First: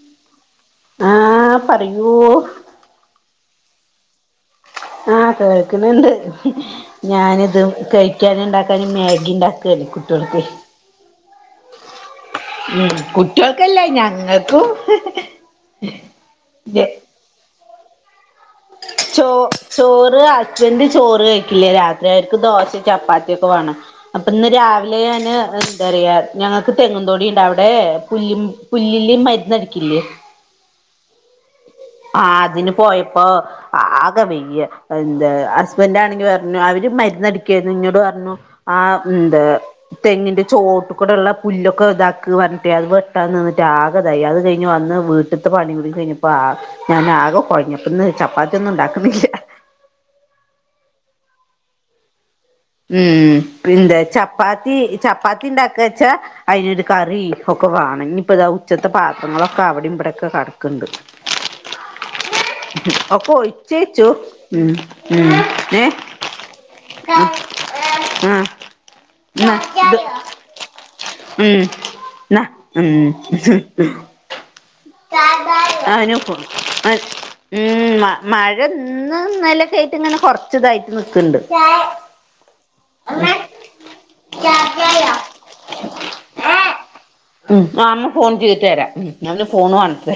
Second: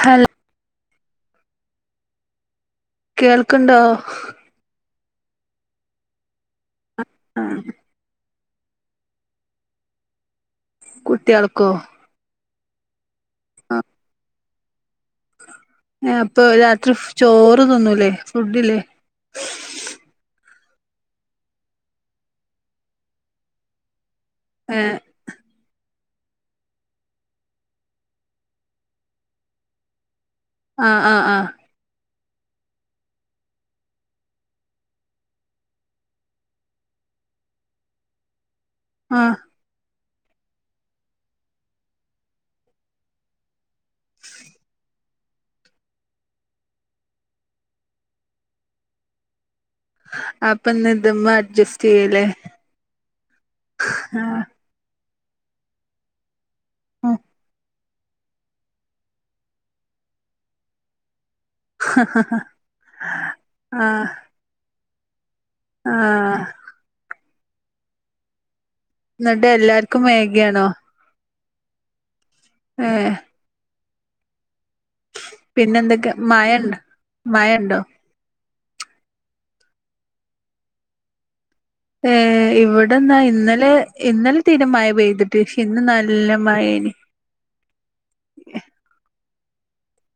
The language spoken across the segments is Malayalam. ഹലോ ആഹ് പറയൂ കേൾക്കണ്ടോ ആഹ് കേൾക്കുന്നുണ്ട് ആ ഞാനിത് കഴ ഴിക്കാന ഉണ്ടാക്കാന് മാഗി ഉണ്ടാക്കണേ കുട്ടികൾക്ക് കുട്ടികൾക്കോ ഉം കുട്ടികൾക്കല്ല ഞങ്ങൾക്കും അപ്പൊ രാത്രി ചോറ് നിന്നൂലേ ഫുഡില്ലേ ചോ ചോറ് അസ്ബൻ്റ് ചോറ് കഴിക്കില്ലേ രാത്രികർക്ക് ദോശ ചപ്പാത്തിയ ഒക്കെ വേണം അപ്പൊ ഇന്ന് ഏ രാവിലെ ഞാന് ചെറിയ ഞങ്ങക്ക് തെങ്ങും ന്താടിയ ഉണ്ട് അവിടെ പുല്ല പുല്ലില് മരുന്ന്ടിക്കില്ലേ ആഹ് ആഹ് ആഹ് അതിന് പോയപ്പോ ആകെ വയ്യ എന്താ ഹസ്ബൻഡ ആണെങ്കി പറഞ്ഞു അവര് മരുന്ന്ടിക്കായിരുന്നു ഇന്നോട് പറഞ്ഞു ആ ആന്ത് തെങ്ങിന്റെ ചോട്ടിൽ കൂടെയള്ള പുല്ലൊക്കെ ഇതാക്ക പറഞ്ഞിട്ടേ അത് വെട്ടാ നിന്നിട്ട് ആ ആതായി അത് കഴിഞ്ഞ് വന്ന് വീട്ടിലത്തെ പണികൂടെ കഴിഞ്ഞപ്പോ ഞാൻ ആകെ കൊഴിഞ്ഞ് ന്ന് ചപ്പാത്തിയൊന്നും ഉണ്ടാക്കുന്നില്ല അപ്പൊ ഇന്ന്ത്മ്മ അഡ്ജസ്റ്റ് ചെയ്യല്ലേ ഉം പിന്താ ആ ചപ്പാത്തി ചപ്പാത്തി ഉണ്ടാക്കച്ചാ അതിനൊരു ഉം, കറി ഒക്കെ വേണം ഇനിപ്പോ ഇത ഉച്ചത്തെ പാത്രങ്ങളൊക്കെ അവിടെ ഇവിടെയൊക്കെ കടക്ക്ന്ന് ണ്ട് ഒക്കെ ആ ഒയിച്ചേച്ചു ഉം ഉം ഏ ആ ആഹ് എന്നിട്ട് എല്ലാർക്കും മേഗിയാണോ ഇന്ന ഏ ഇത് ഉം ഉം പിന്നെന്തൊക്കെ മഴണ്ടോ മഴണ്ടോ [unintelligible] മഴ ഇന്ന് ഇന്നലക്കായിട്ട് ഇങ്ങനെ കൊറച്ചതായിട്ട് നിക്ക്ണ്ട്. ഏ ഇവിടെന്നാ ഇന്നലെ ഇന്നലെ തീരെം മഴ പെയ്തിട്ട് ഇന്ന് നല്ല മഴേനി മ് അമ്മ ഫോൺ ചെയ്ത്ട്ട് തരാം അവന് ഫോണ് വാണത്ര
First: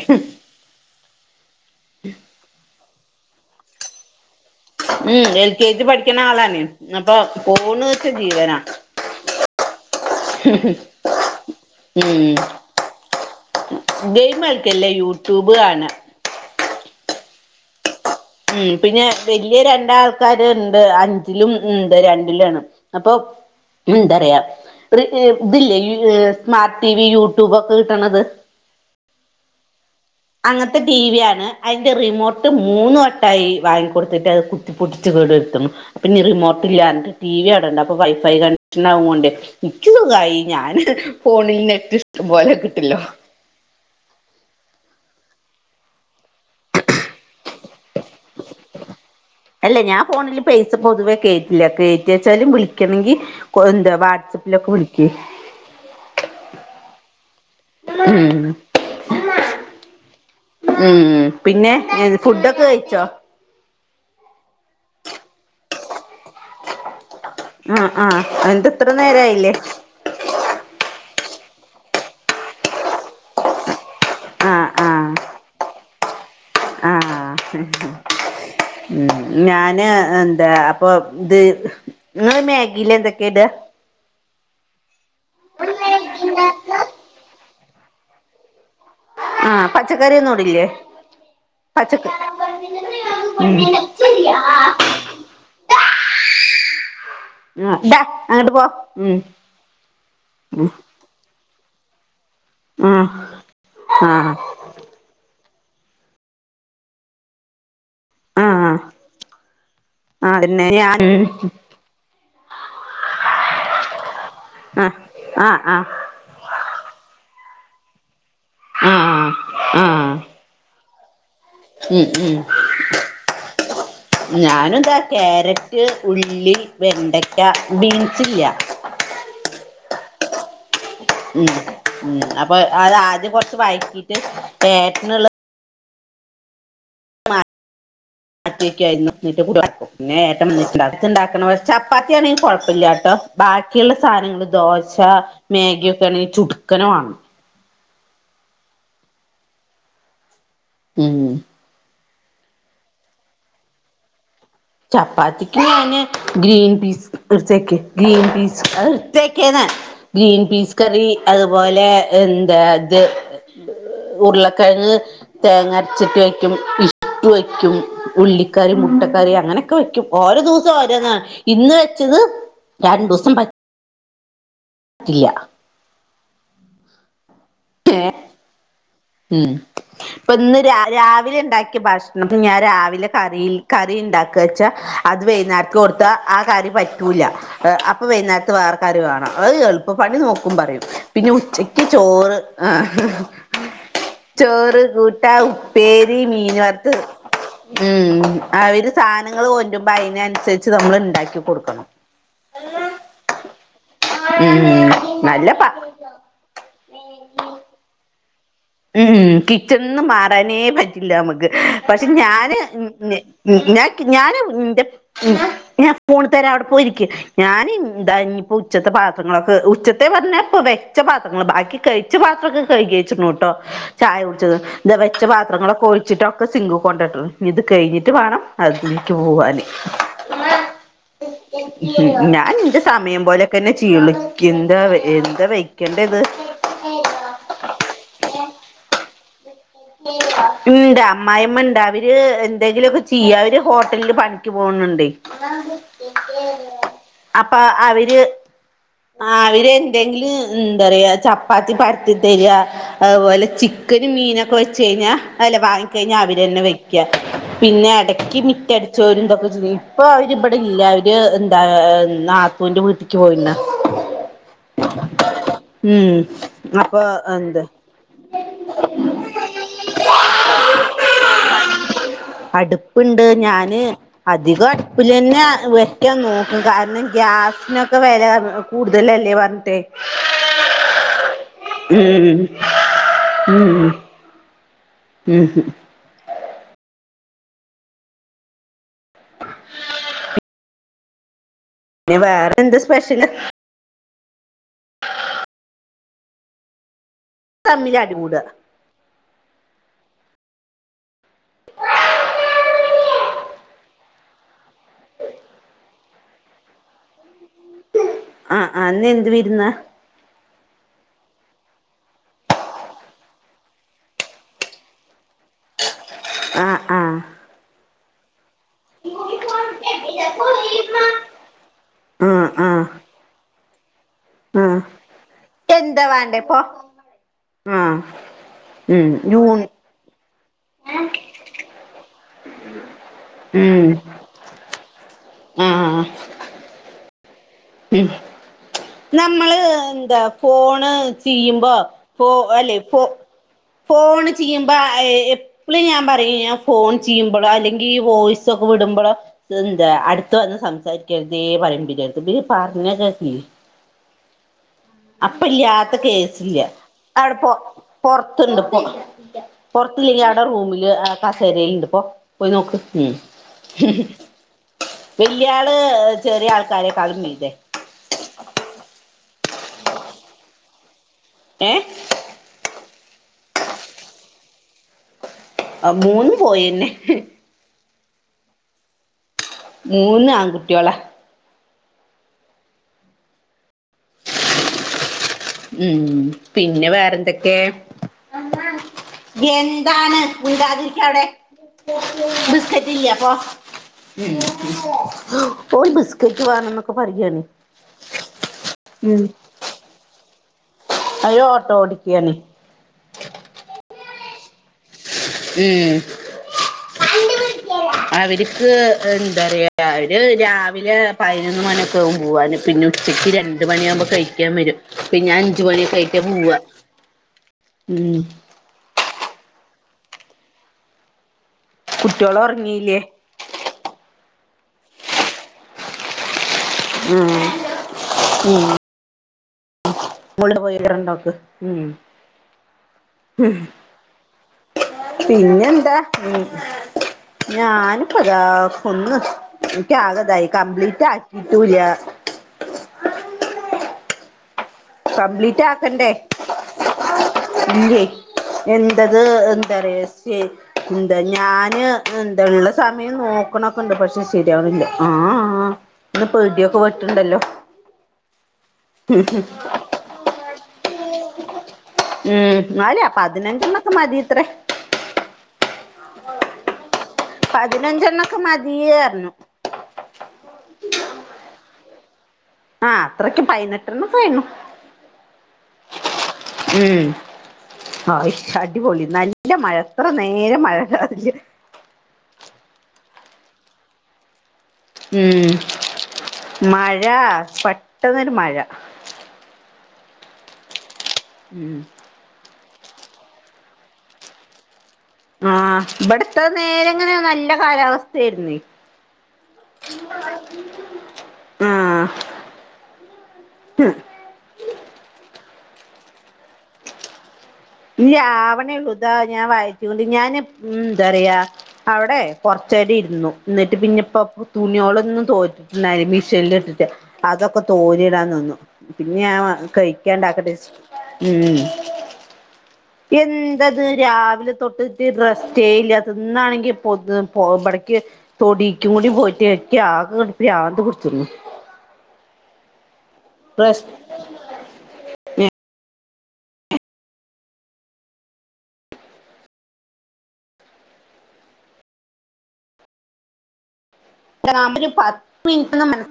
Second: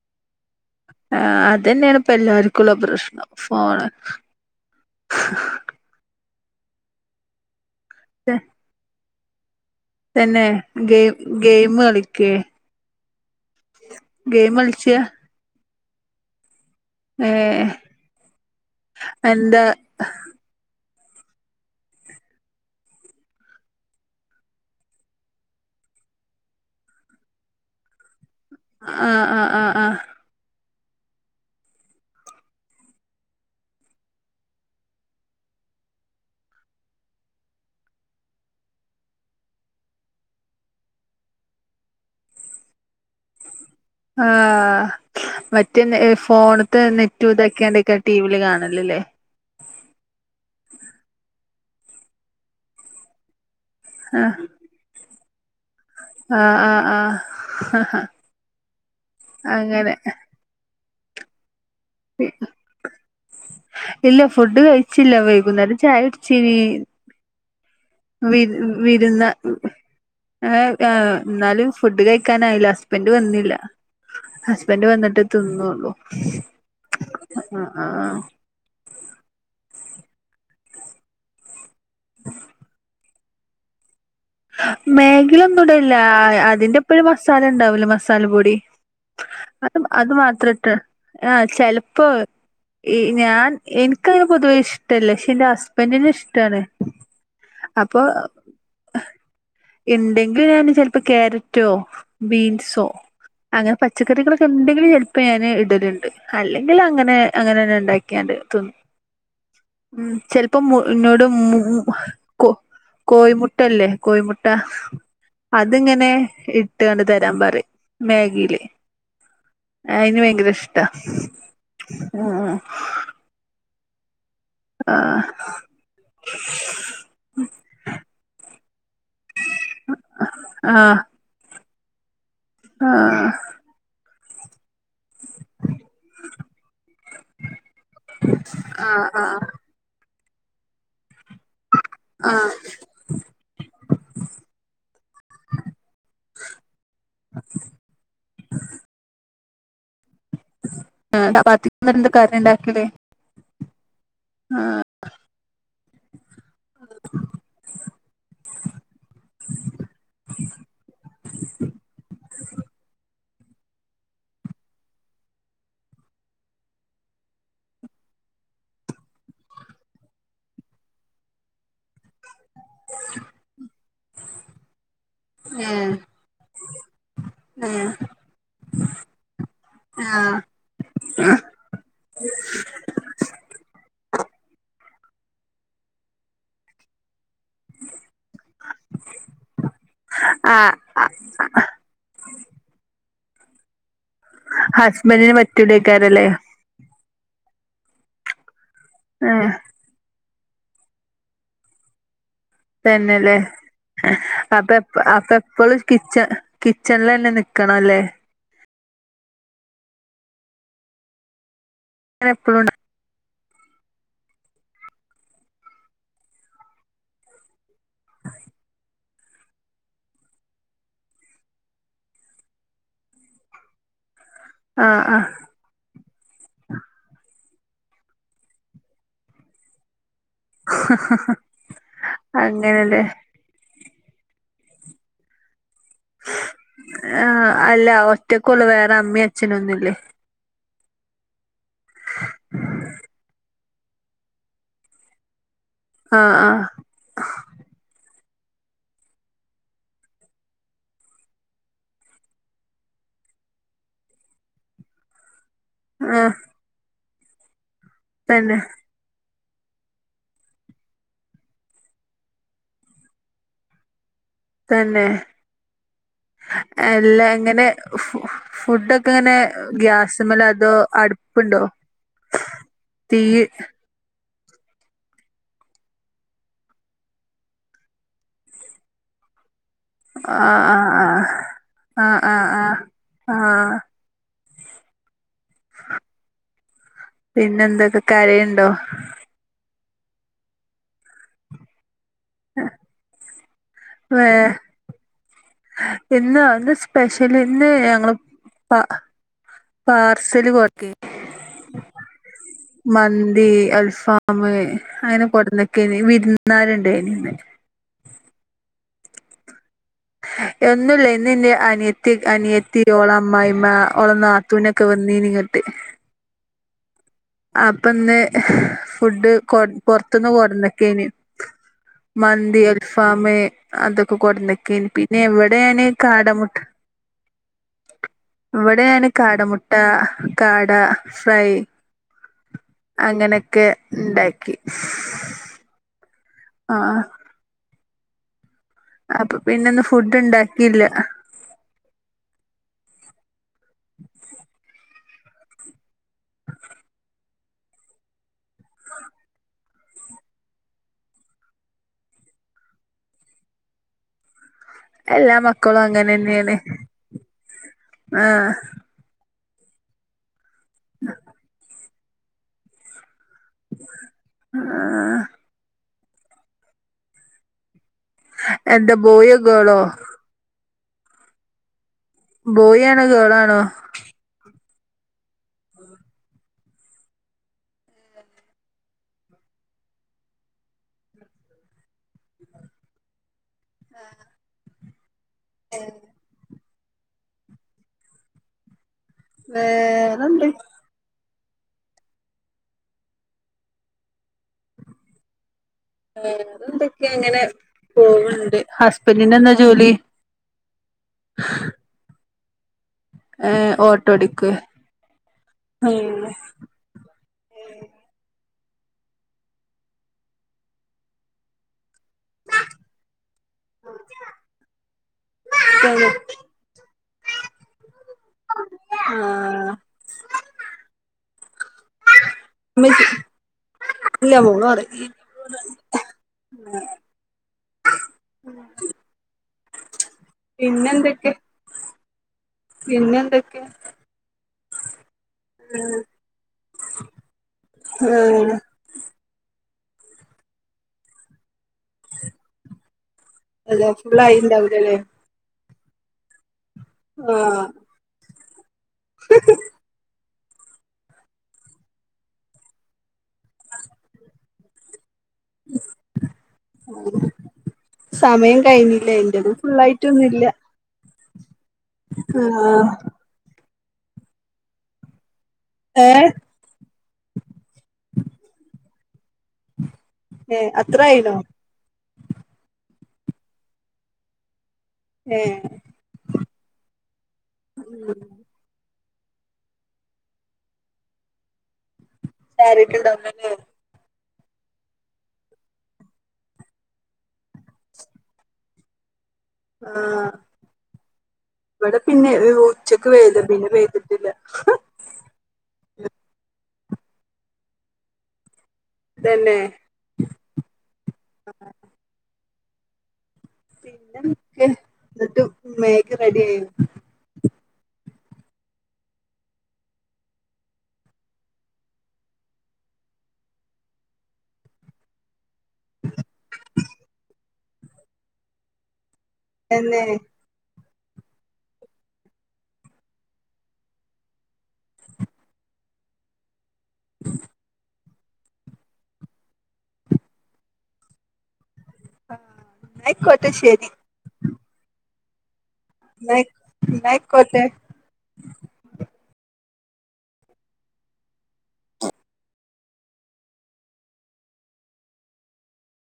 ആ അത് തന്നെയാണ് ഇപ്പല്ലാർക്കുള്ള പ്രശ്നം ഫോണ് ഉം എൽ കെ ജി പഠിക്ക്ണ ആളാണ് അപ്പൊ പോണ് വച്ച ത- ജീവന തന്നെ ഗെ ഗെയിം ഉം കളിക്ക ഗെയിം കളിച്ച കളിക്കെല്ലയൂട്യൂബ് കാണ ഏ ഉം പിന്നെ വല്യ രണ്ടാ ക്കാര്ണ്ട് അഞ്ചിലും ഉണ്ട് രണ്ടിലാണ് അപ്പൊ എന്തറയാ ഇതില്ലേ ഇ സ്മാർട്ട് ടിവി യൂട്യൂബ് ഒക്കെ കിട്ടണത് ആ ആ ആ ആ അങ്ങൻത്തെ ടി വി ആണ് അയ്ന്റെ റിമോട്ട് മൂന്ന് വ ട്ടായി വാങ്ങിക്കൊടുത്തിട്ട് അത് കുത്തിപ്പൊട്ടിച്ച് കേടര്ത്തും അപ്പൊനി റിമോട്ടില്ല ന്നട്ട് ടി വി അവ്ടണ്ട്‌ അപ്പൊ വൈഫൈ കണക്ഷൻ ആവോണ്ടേ ഇക്ക് തോന്നും അയ് ഞാന് ഫോണിൽ നെറ്റ് ഇഷ്ടം പോലെ കിട്ടല്ലോ ആഹ് മറ്റേ ഫോണ്ത്തെ നെറ്റ് ഇതാക്കിയാണ്ടേക്കാരം ടി വിൽ കാണല്ല്ലേ? അല്ല ഞാൻ ഫോണില് പെയ്സ പൊതുവേ കേറ്റില്ല കേറ്റിവെച്ചാലും വിളിക്കണെങ്കി എന്താ ആഹ് വാട്സപ്പിലൊക്കെ വിളിക്കു ആഹ് ആഹ് ആഹ് ഉം അങ്ങനെ ഉം പിന്നെ ഫുഡൊക്കെ കഴിച്ചോ? ഇല്ല ഫുഡ് കഴിച്ചില്ല വൈകുന്നേരം ചായുട്ച്ചീനീ ആ ആഹ് അതെന്താത്ര നേരായില്ലേ ഏ എന്നാലും ഫുഡ് കഴിക്കാനായില്ല ഹസ്ബന്റ് വന്നില്ല. ആഹ് ഹസ്ബന്റ് ആഹ് വന്നിട്ടെ തിന്നൊള്ളു. ആഹ് ഉം ഞാന് എന്താ അപ്പൊ ഇത് നിങ്ങള് മാഗിയിലെന്തൊക്കേടാ? മേഗീലൊന്നുടലില്ല അതിന്റൊപ്പൊരു മസാല ണ്ടാവൂലേ മസാല പൊടി. ആഹ് അത് അത് പച്ചക്കറിയൊന്നും ഇടില്ലേ മാത്രട്ട് ആ പച്ചക്ക ചെലപ്പോ ഞാൻ ഉം എനിക്കങ്ങനെ പൊതുവേ ഇഷ്ടല്ല ക്ഷെ ന്റെ ഹസ്ബന്റിനിഷ്ടാണ്. ആ ടാ അങ്ങട്ട് പോ ഉം ഇണ്ടെങ്കിൽ ഞാൻ ഉം ചെലപ്പോ ക്യാരറ്റോ, ബീൻസ് സോ ആഹ് അങ്ങനെ ആഹ് പച്ചക്കറികളൊക്കെണ്ടങ്കില് ചെ ഇപ്പൊ ഞാന് ഇടല്ണ്ട് അല്ലെങ്കിൽ അങ്ങനെ അങ്ങനെന്നെ ണ്ടാക്കിയാണ്ട് ആഹ് തിന്നും. ആഹ് ചെൽപ്പോ പിന്നെ മു ഞാൻ ന്നോട് മു കോ കോഴിമു മുട്ടല്ലേ കോഴിമുട്ട ആഹ് ആഹ് ആഹ് അതിങ്ങനെ ഇട്ടുകണ്ട് തരാൻ പറയും മാഗീല് ആഹ് ആഹ് അയ്ന് ഭയങ്കര ഇഷ്ടാ. ഉം ആ ഉം ഞാനെന്താ ആ ക്യാരറ്റ്, ഉള്ളി, വെണ്ടയ്ക്ക, ബീൻസ് ഇല്ല ആഹ് ഉം അപ്പൊ അത് ആഹ് ആദ്യം കൊറച്ച് വയറ്റീട്ട് കേരറ്റ്നുള്ള മാറ്റി ആഹ് വക്കുവാരുന്നു ആഹ് പിന്നെ ഏട്ടൻ വന്നിട്ട [unintelligible] ചപ്പാത്തിയാണെങ്കിൽ ആഹ് കുഴപ്പല്ലാട്ടോ ബാക്കിയുള്ള സാധനങ്ങള് ദോശ മേഗിയൊക്കെ ആണെങ്കി ചുട്ക്കനെ വാണം. ഉം ആ [unintelligible] കറിണ്ടാക്കല് ആഹ് ചപ്പാത്തിക്ക് ഞാന് ഗ്രീൻ പീസ് ട്ത്തെക്ക് ഗ്രീൻ പീസ് അത്ട്ത്തെക്ക്ന്ന് ഗ്രീൻ പീസ് കറി അതുപോലെ എന്താ ത് ഉരുളക്കിഴങ്ങ് തേങ്ങ അരച്ചിട്ട് വയ്ക്കും ഇഷ്ട്ടു വയ്ക്കും ഉള്ളിക്കറി മുട്ടക്കറി അങ്ങനെ ക്കെ വെയ്ക്കും ഓരോ ദിവസം ഓരോന്നാണ് ഇന്ന് വെച്ചത് രണ്ടൂസം പ ഇല്ല. ഏഹ് ഏഹ്. ഏ ഉം പ്പ ആഹ് ന്ന് രാവിലെ ഇണ്ടാക്കിയ ഭക്ഷണം ഞാൻ രാവിലെ കറീൽ കറി ഇണ്ടാക്ക വെച്ച അത് വൈന്നേരക്ക് കൊടുത്ത ആ കറി പറ്റൂല. അപ്പൊ വൈന്നേരത്ത് വേറെ കറി വേണം അത് എളുപ്പ പണി നോക്കും പറയും ആഹ് പിന്നെ ഉച്ച ത്തിരി ചോറ് ആഹ് ഹ ഹ. ചോറ് കൂട്ടാ ഹസ്ബൻഡിന് ഉപ്പേരി പറ്റൂലേക്കാരല്ലേ മീൻ വറത്തത് മ്മ് അവര് സാനങ്ങൾ ഏഹ് കൊണ്ടുമ്പോ അയിനനുസരിച്ച് നമ്മള് ഉണ്ടാക്കി കൊടുക്കണം. തന്നെല്ലേ ഉം അപ്പ എപ്പ അപ്പ നല്ല പ എപ്പോളും കിച്ച കിച്ചണിലന്നെ നിൽക്കണം ല്ലേ. ഉം കിച്ചണിന്ന് മാറാനേ പറ്റില്ല നമ്മക്ക് പക്ഷെ ഞാന് എപ്പളും ഞ് കി ഞാന് ഇന്റെ ഞാൻ ഫോണ്‌ തരാ ആടെ പോയിരിക്ക് ഞാന് ന്താ ഇനിയിപ്പോ ഉച്ചത്തെ പാത് ത്രങ്ങളിത്ത് ഉച്ചത്തെ പറഞ്ഞ ഇപ്പോ വെച്ച പാത്രങ്ങള് ബാക്കി കയിച്ച പാത്രവോക്കെ കഴികി വെച്ചിക്കിണ് ‌ട്ടോ. ചായ കുടിച്ചത് ഇ ആഹ് വെച്ച ആഹ് പാത്രങ്ങളൊക്കെ ഒഴി ച്ചിട്ടൊക്കെ സിങ്കി കൊണ്ടടും ഇത് കയിഞ്ഞിട്ട് വേണം അതിലേക്ക് പോവാന്. ഞാൻ ഇന്റെ അങ്ങനെല്ലേ സമയം പോലെ ക്കന്നെ ചീളിക്കെന്താ എന്താ വെക്കേണ്ട ഇത്. ആഹ് അല്ല ഒറ്റക്കുള്ളു വേറെ അമ്മയും അച്ഛനൊന്നും ഇല്ലേ ഇണ്ട് അമ്മായിമ്മണ്ട് അവര് എന്തെങ്കിലുമൊക്കെ ചെയ്യാ അവര് ഹോട്ടലില് പണിക്ക് പോണുണ്ടേ. ആഹ് ആഹ് അപ്പ അവര് ആഹ് അവര് എന്തെങ്കില് എന്ത് പറയാ ചപ്പാത്തി പരത്തി തെര അതുപോലെ ചിക്കനും മീനൊ ക്ക വെച്ചഴ്ഞ്ഞാ അല്ല വാങ്ങി കഴിഞ്ഞാ ആഹ് അവര് തന്നെ വെക്ക പിന്നെ ഇടയ്ക്ക് തന്നെ മിറ്റടു ചോരിണ്ടാക്കിച്ചാലി ഇപ്പൊ അവര് ഇവിടില്ല അവര് എന്താ നാത്തൂന്റെ വീട്ടിക്ക് പോയി തന്നെ ഉം അപ്പൊ എല്ലാ എന്ത് ഇങ്ങനെ ഫുഡൊക്കെ എങ്ങനെ ഗ്യാസിന്മലോ അതോ അടുപ്പുണ്ടോ? തീ അടുപ്പിണ്ട് ഞാന് അധികം അടുപ്പിലന്നെ വെക്കാൻ നോക്കും കാരണം ഗ്യാസിനൊക്കെ വെല കാരണം. കൂടുതലല്ലേ പറഞ്ഞിട്ടെ. ആഹ് ആഹ് ആഹ് ഉം ആഹ് ആഹ് ആഹ് ഉം ആഹ് ഉം ഹും. പിന്നെ എന്തൊണ്ട് കരയുണ്ടോ? [inaudible] ന്നെ വേറെന്ത് സ്പെഷ്യല്? വേ ഇന്നോ ഇന്ന് സ്പെഷ്യല് ഇന്ന് തമ്മിൽ ഞങ്ങള് അടികൂടാ പ പാർസല് കൊറക്ക് മന്തി അൽഫാം മ് അങ്ങനെ കൊണ്ടന്നുക്കീന് വിരുന്നാരുണ്ടായിനിന്ന്‌. ആഹ് ആഹ് ഇന്ന് എന്ത് വിരുന്ന? എന്നുല്ല ഇന്ന് എന്റെ അനിയത്തി അനിയത്തിരെ ഓള അമ്മായമ്മ ഓള നാത്തൂന് ത്തൂനോക്കെ വന്നീനിങ്ങട്ട്. ആഹ് ആഹ്. അപ്പൊ ഇന്ന് ഫുഡ് കൊ പൊറത്തുന്ന് കൊടുന്നെക്കേന്. ആഹ് മന്തി ആഹ് അൽഫാമ് അതൊക്കെ ആഹ് കൊടുന്നെക്കേണ് പി ന ഇവിടെയാന് എന്താ കാടാമുട്ട വേണ്ടേപ്പൊ ആഹ് ഇവിടെയാണ് ഉം കാട യൂൺ മുട്ട കാട ഫ്രൈ അങ്ങനെയൊക്കെ ഉം ഇണ്ടാക്കി. ആഹ് ആ ആ ആഹ് ആ [unintelligible] അപ്പൊ നമ്മള് പിന്നെന്ന് ന്താ ഫുഡ് ഇണ്ടാക്കിയില്ല ഫോണ് ചെയ്യുമ്പോ ഫോ അല്ലെ ഫോ ഫോൺ ചെയ്യുമ്പോ അയിയെ ഇപ്പള് ഞാൻ പറയും ഫോൺ ചെയ്യുമ്പോളോ അല്ലെങ്കിൽ ഈ വോയിസൊക്കെ വിടുമ്പോളോ- എന്താ അടുത്ത വന്ന് സംസാരിക്കരുതേ പറയണ്ടേ ചേർത് ഇത് നീ പറഞ്ഞോ ജസി എല്ലാ അപ്പ മക്കളും ഇല്ല്യാത്ത അങ്ങനെന്നെയാണ് കേസില്ല അവ്ടെ പൊ ആഹ് പൊറത്ത്ണ്ട്. പൊറത്തില്ലെങ്കി അവ്ടെ റൂമില് കസെരെല്ണ്ട് പൊ പോയി നോക്ക് ഉം ആഹ് വല്യാള് ചെറിയ ആൾക്കാരെക്കാളും മീതെ എന്താ ബോയൊ ഗെളൊ? എഹ് ബോയി ആണോ ഗേളാണോ? ആ മൂന്നും ബോയിന്നെ. മൂന്ന് ആൺകുട്ട്യോളാ. [unintelligible] ഉം പിന്നെ വേറെന്തൊക്കെ? എന്താണ് വേറെന്ത് മിണ്ടാതിരിക്കവ്ടെ.. ബിസ്ക്കറ്റില്ല്യാ പോ വേണംന്നൊക്കെ വേറെന്തൊക്കയാ പറയാണ് ഇങ്ങനെ പോവ്ണ്ട് ഉം ഹസ്ബൻഡിനെന്താ? ജോലി? അയ്യോ ഓട്ടോ ഓടിക്കയാണി. ഏഹ് ഓട്ടോഓടിക്ക്യേ. ഉം [unintelligible] ഉം അര്ക്ക് എന്താറയാ അവര് രാവിലെ പതിനൊന്ന് മണി പോവാന് പിന്നെ ഉച്ചക്ക് രണ്ടമണിയാകുമ്പോ കഴിക്കാൻ വരും പിന്നെ അഞ്ച മണിയൊക്കെ കയിഞ്ഞിട്ടെ പോവാ. [unintelligible] ഉം ആഹ്.. കുട്ടിയോള് ഒർ [unintelligible] ഇല്ല മോള് ഒറങ്ങി- ഉം ഉം. മോളില് പോയി ണ്ടോനോക്ക് ഉം പിന്നെ എന്ത്ക്കെ? പിന്നെ എന്താ ഉം ഞാനിപ്പദാ ആഹ് ഒന്ന് എനിക്ക്‌ ആകേ തായി കംപ്ലീറ്റ് ആക്കിട്ടുല്ല. അല്ല ഫുള്ളായിണ്ടാവില്ലലെ കംപ്ലീറ്റാക്കണ്ടേ? ആഹ് ലിയെ എന്റത് എന്താ റ്യോ [unintelligible] എന്താ ഞാന് എന്താ ള്ള സമയം നോക്കണൊക്കെ ണ്ട് പഷേ ശെരിയാവ്ണില്ല ആഹ്. ആഹ് ഇന്ന് പ്ടിയൊക്കെ വെട്ട്ണ്ടല്ലോ? സമയം കഴ്ഞ്ഞില്ലേ എന്റെത് ഫുള്ളായിറ്റൊന്നുല്ല. ഉം ആഹ് ന്നാല പതിനഞ്ചെണ്ണൊക്കെ മതിത്രേ. ഏഹ് പതിനഞ്ചെണ്ണൊക്കെ മദീഅർന്നു. ഏ അത്രയിനോ ആഹ് അത്രക്ക് പയ്നെട്ടണോക്കെ ആയിണ്ണു. ഏ ഉം ഉം ആയിശ് അടിപൊളി നല്ല മഴ ഇത്രനേരം മഴയില്ലാതില്ല കേറീട്ടുണ്ടാവുല്ലല്ലേ ഉം മഴ പെട്ടെന്നൊരു മഴ ആഹ് ഉം ഇബ്ടെ പിന്നെ ഉച്ചക്ക് പെയ്താ പിന്നെ പെയ്തിട്ടില്ല. ആഹ് ഇവ്ടെത്തെ നേരെങ്ങനെ നല്ല കാലാവസ്ഥയാരുന്നെ. തെന്നെ.. ആഹ് പിന്നെ എന്തെക്കെ എന്നിട്ട് മേഗി റെഡിയായോ ഇല്യാ ആവണേള്ളു താ ഞാ വായറ്റികൊണ്ട് ഞാന് ഉം എന്തറയാ അവിടെ കൊറച്ചേരം ഇര്ന്നു എന്നിട്ട് പിന്നെപ്പോ തുണോളൊന്നും തോര ഇന്നലെ മിഷേൻല് ഇട്ടിട്ട് അതൊക്കെ തോരിയിടാൻ നിന്നു പിന്നെ ഞാൻ മറ തന്നെ കഴിക്കണ്ടക്കട്ടേച്ചിട്ട് ഉം ഉം എന്തത് രാവിലെ തൊട്ട്ട്ട് റെസ്റ്റേല്ലാത്തെ ഇന്നാണെങ്കി പൊത് പോ ഇബാടക്ക് തൊടീക്കും കൂടി പോയിട്ട് ഇക്ക്‌ ആകെ ആകെങ്ട്ട് പ്രാന്ത് പിടിച്ച്ക്കണ് ആഹ് ഇന്നായിക്കോട്ടെ ശെരി റെസ്റ്റ് ന്നയ് ഇന്നായിക്കോട്ടെ പ്രമ്പല് പത്ത് മിനിറ്റ് എല്ലാം മേണം